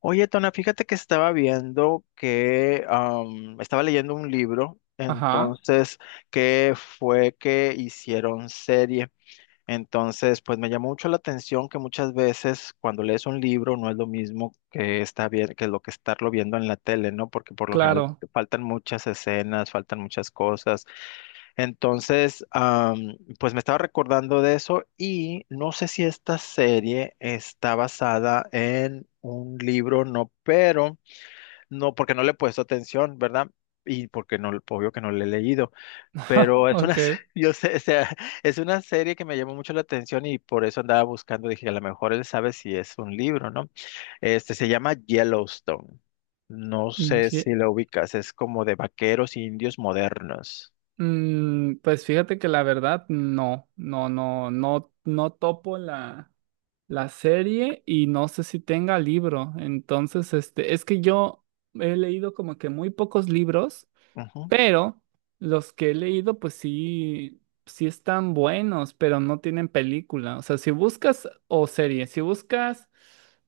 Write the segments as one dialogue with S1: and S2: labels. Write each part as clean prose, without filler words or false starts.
S1: Oye, Tona, fíjate que estaba viendo que estaba leyendo un libro,
S2: Ajá,
S1: entonces, que fue que hicieron serie. Entonces, pues me llamó mucho la atención que muchas veces cuando lees un libro no es lo mismo que está bien, que lo que estarlo viendo en la tele, ¿no? Porque por lo general
S2: claro.
S1: faltan muchas escenas, faltan muchas cosas, entonces, pues me estaba recordando de eso y no sé si esta serie está basada en un libro, no, pero no, porque no le he puesto atención, ¿verdad? Y porque no, obvio que no le he leído, pero es una,
S2: Ok.
S1: yo sé, o sea, es una serie que me llamó mucho la atención y por eso andaba buscando, dije, a lo mejor él sabe si es un libro, ¿no? Este se llama Yellowstone. No sé
S2: Ye-
S1: si lo ubicas, es como de vaqueros indios modernos.
S2: pues fíjate que la verdad, no, no, no, no, no topo la serie y no sé si tenga libro. Entonces, este, es que yo he leído como que muy pocos libros.
S1: Ujú,
S2: Pero los que he leído, pues sí, sí están buenos, pero no tienen película. O sea, si buscas, o serie, si buscas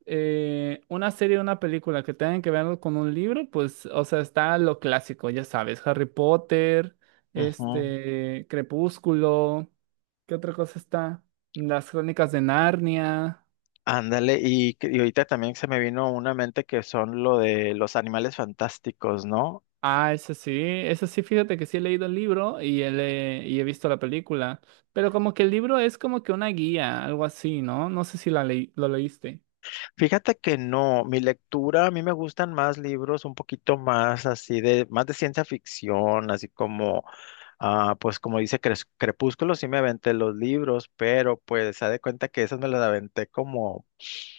S2: una serie o una película que tengan que ver con un libro, pues, o sea, está lo clásico, ya sabes, Harry Potter,
S1: ujú.
S2: este, Crepúsculo, ¿qué otra cosa está? Las Crónicas de Narnia.
S1: Ándale, y, y ahorita también se me vino una mente que son lo de los animales fantásticos, ¿no?
S2: Ah, ese sí, fíjate que sí he leído el libro y he visto la película, pero como que el libro es como que una guía, algo así, ¿no? No sé si lo leíste.
S1: Fíjate que no, mi lectura, a mí me gustan más libros un poquito más así de, más de ciencia ficción, así como, ah, pues como dice Crepúsculo, sí me aventé los libros, pero pues se de cuenta que esos me los aventé como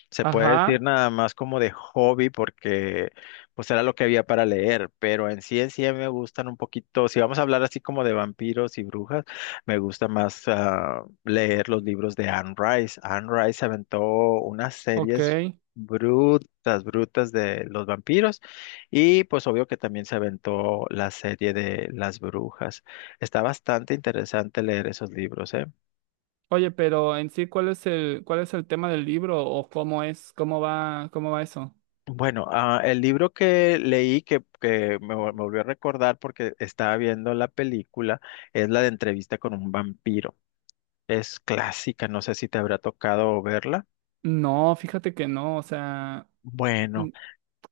S1: se puede decir
S2: Ajá,
S1: nada más como de hobby porque pues era lo que había para leer, pero en sí a mí me gustan un poquito, si vamos a hablar así como de vampiros y brujas, me gusta más leer los libros de Anne Rice. Anne Rice aventó unas
S2: ok.
S1: series brutas, brutas de los vampiros y pues obvio que también se aventó la serie de las brujas. Está bastante interesante leer esos libros, ¿eh?
S2: Oye, pero en sí, ¿cuál es el tema del libro o cómo es, cómo va eso?
S1: Bueno, ah, el libro que leí que me volvió a recordar porque estaba viendo la película es la de Entrevista con un vampiro. Es clásica, no sé si te habrá tocado verla.
S2: No, fíjate que no, o sea, mm,
S1: Bueno,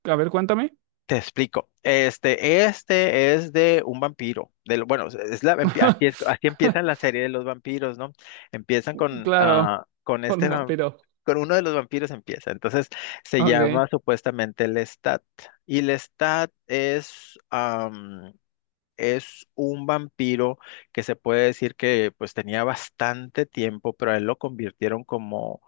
S2: a ver, cuéntame.
S1: te explico. Este es de un vampiro. Del, bueno, es la, así es, así empieza la serie de los vampiros, ¿no? Empiezan con,
S2: Claro,
S1: ah, con
S2: con
S1: este,
S2: un vampiro.
S1: con uno de los vampiros empieza. Entonces se
S2: Ok.
S1: llama supuestamente Lestat. Y Lestat es un vampiro que se puede decir que pues tenía bastante tiempo, pero a él lo convirtieron como,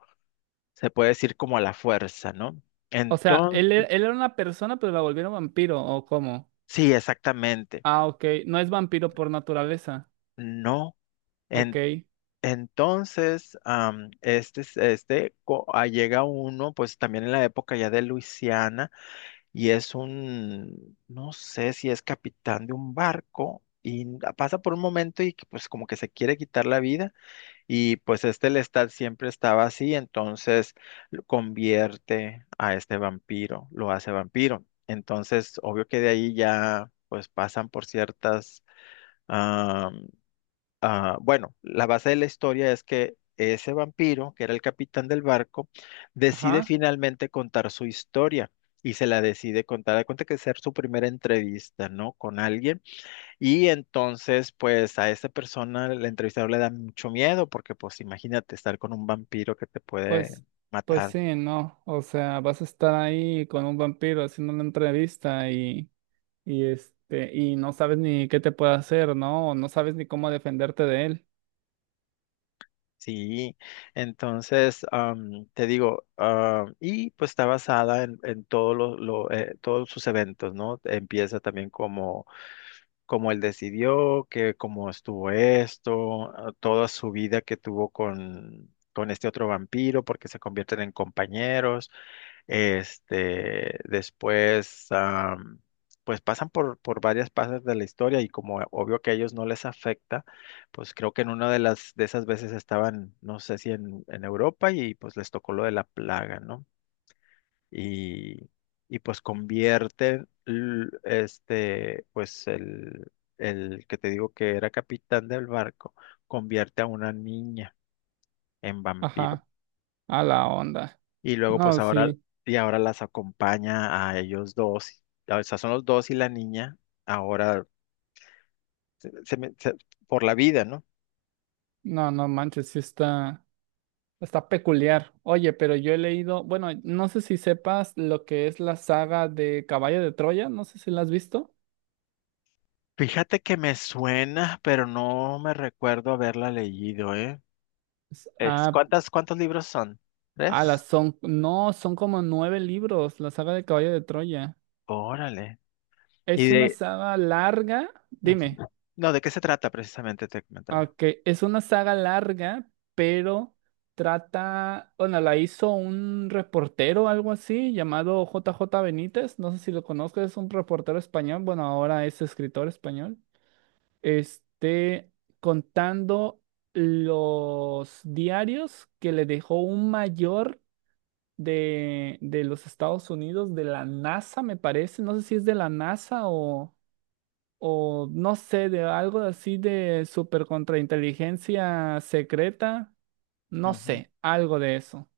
S1: se puede decir como a la fuerza, ¿no?
S2: O sea, él,
S1: Entonces,
S2: e- él era una persona, pero la volvieron vampiro, ¿o cómo?
S1: sí, exactamente.
S2: Ah, ok. No es vampiro por naturaleza.
S1: No. En-
S2: Ok.
S1: entonces, am, este, es- este co- ah, llega uno, pues también en la época ya de Luisiana, y es un, no sé si es capitán de un barco, y pasa por un momento y que, pues como que se quiere quitar la vida. Y pues este Lestat siempre estaba así, entonces lo convierte a este vampiro, lo hace vampiro. Entonces, obvio que de ahí ya pues pasan por ciertas... ah, bueno, la base de la historia es que ese vampiro, que era el capitán del barco, decide
S2: Ajá.
S1: finalmente contar su historia y se la decide contar. Da cuenta que ser su primera entrevista, ¿no? Con alguien y entonces, pues a esa persona, el entrevistador le da mucho miedo porque, pues imagínate estar con un vampiro que te puede
S2: Pues, pues
S1: matar.
S2: sí, no. O sea, vas a estar ahí con un vampiro haciendo una entrevista y este, y no sabes ni qué te puede hacer, ¿no? O no sabes ni cómo defenderte de él.
S1: Sí, entonces, te digo, ah, y pues está basada en todo todos sus eventos, ¿no? Empieza también como, como él decidió, que cómo estuvo esto, ah, toda su vida que tuvo con este otro vampiro, porque se convierten en compañeros. Este, después, pues pasan por varias fases de la historia y como obvio que a ellos no les afecta, pues creo que en una de las de esas veces estaban, no sé si en, en Europa y pues les tocó lo de la plaga, ¿no? Y, y pues convierten este, pues el que te digo que era capitán del barco, convierte a una niña en vampiro.
S2: Ajá. A la onda.
S1: Y luego, pues
S2: No,
S1: ahora,
S2: sí.
S1: y ahora las acompaña a ellos dos. O sea, son los dos y la niña ahora se- se me- se- por la vida, ¿no?
S2: No, no manches, sí está peculiar. Oye, pero yo he leído, bueno, no sé si sepas lo que es la saga de Caballo de Troya, no sé si la has visto.
S1: Fíjate que me suena, pero no me recuerdo haberla leído, ¿eh?
S2: S-
S1: Es,
S2: Ah,
S1: ¿cuántas, cuántos libros son? ¿Tres?
S2: No, son como nueve libros, la saga de Caballo de Troya.
S1: Órale. Y
S2: Es una
S1: de...
S2: saga larga,
S1: ujú.
S2: dime,
S1: No, ¿de qué se trata precisamente? Te comentaba.
S2: ok, es una saga larga, pero trata, bueno, la hizo un reportero, algo así, llamado J. J. Benítez, no sé si lo conozcas, es un reportero español, bueno, ahora es escritor español, este, contando los diarios que le dejó un mayor de los Estados Unidos, de la NASA, me parece. No sé si es de la NASA o no sé, de algo así de super contrainteligencia secreta. No
S1: Ujú.
S2: sé, algo de eso.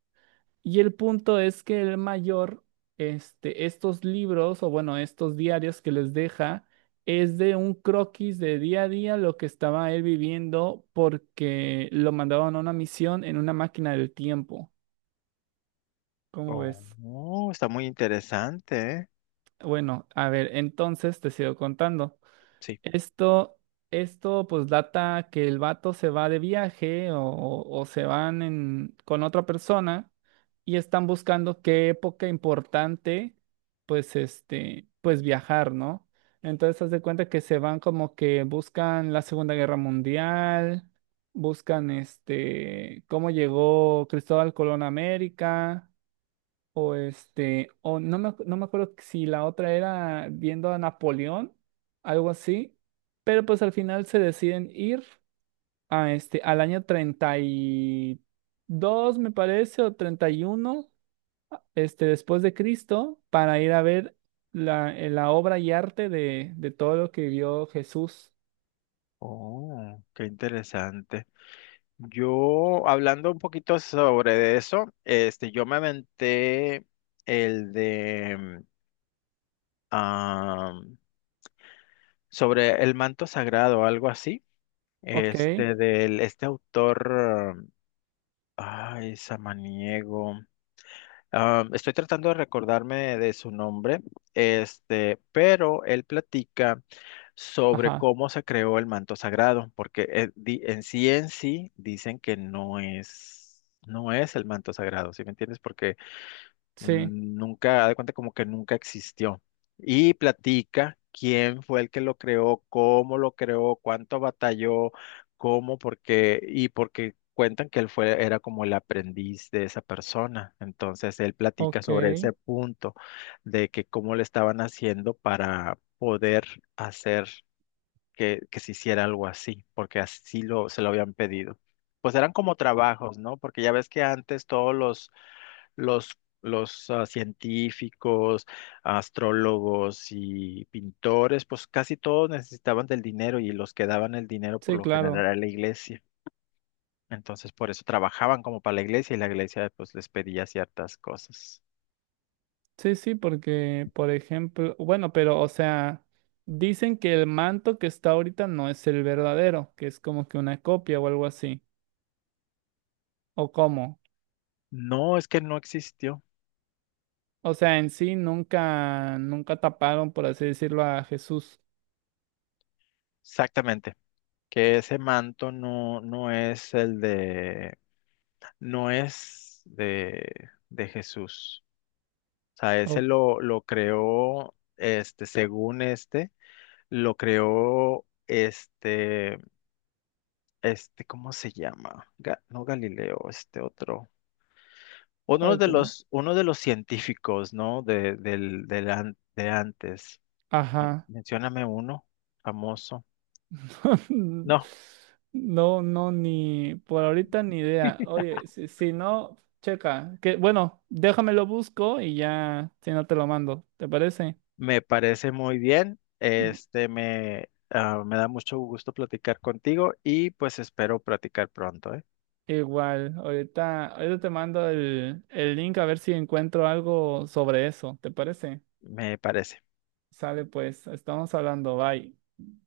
S2: Y el punto es que el mayor, este, estos libros, o bueno, estos diarios que les deja, es de un croquis de día a día lo que estaba él viviendo porque lo mandaban a una misión en una máquina del tiempo. ¿Cómo ves?
S1: Oh, está muy interesante, ¿eh?
S2: Bueno, a ver, entonces te sigo contando.
S1: Sí.
S2: Esto, esto pues data que el vato se va de viaje o se van con otra persona y están buscando qué época importante, pues este, pues viajar, ¿no? Entonces haz de cuenta que se van como que buscan la Segunda Guerra Mundial, buscan este, cómo llegó Cristóbal Colón a América o este, o no me acuerdo si la otra era viendo a Napoleón, algo así, pero pues al final se deciden ir a este, al año 32 me parece, o 31 este, después de Cristo, para ir a ver la obra y arte de todo lo que vio Jesús.
S1: Oh, qué interesante. Yo, hablando un poquito sobre eso, este, yo me aventé el de ah, sobre el manto sagrado, algo así,
S2: Ok,
S1: este, del, este autor, ah, ay, Samaniego. Am, estoy tratando de recordarme de su nombre, este, pero él platica sobre
S2: ajá,
S1: cómo se creó el manto sagrado, porque en sí dicen que no es, no es el manto sagrado, ¿sí me entiendes? Porque
S2: sí,
S1: Nunca, haz de cuenta como que nunca existió. Y platica quién fue el que lo creó, cómo lo creó, cuánto batalló, cómo, por qué, y porque cuentan que él fue, era como el aprendiz de esa persona. Entonces él platica
S2: ok,
S1: sobre ese punto de que cómo le estaban haciendo para poder hacer que se hiciera algo así, porque así lo, se lo habían pedido. Pues eran como trabajos, ¿no? Porque ya ves que antes todos los, los científicos, astrólogos y pintores, pues casi todos necesitaban del dinero y los que daban el dinero por
S2: sí,
S1: lo general
S2: claro.
S1: a la iglesia. Entonces por eso trabajaban como para la iglesia y la iglesia pues les pedía ciertas cosas.
S2: Sí, sí, porque, por ejemplo, bueno, pero, o sea, dicen que el manto que está ahorita no es el verdadero, que es como que una copia o algo así, o cómo.
S1: No, es que no existió.
S2: O sea, en sí nunca, nunca taparon, por así decirlo, a Jesús.
S1: Exactamente. Que ese manto no, no es el de, no es de Jesús. O sea, ese
S2: ¿O
S1: lo creó, este, según este, lo creó este, este, ¿cómo se llama? No Galileo, este otro.
S2: cuál tú?
S1: Uno de los científicos, ¿no? De, del, de antes.
S2: Ajá.
S1: Mencióname uno famoso. No,
S2: No, no, ni por ahorita ni idea. Oye, si no, checa. Que, bueno, déjamelo busco y ya, si no te lo mando, ¿te parece?
S1: me parece muy bien. Este, me, me da mucho gusto platicar contigo y pues espero platicar pronto, ¿eh?
S2: Igual, ahorita te mando el link a ver si encuentro algo sobre eso, ¿te parece?
S1: Me parece.
S2: Sale pues, estamos hablando, bye.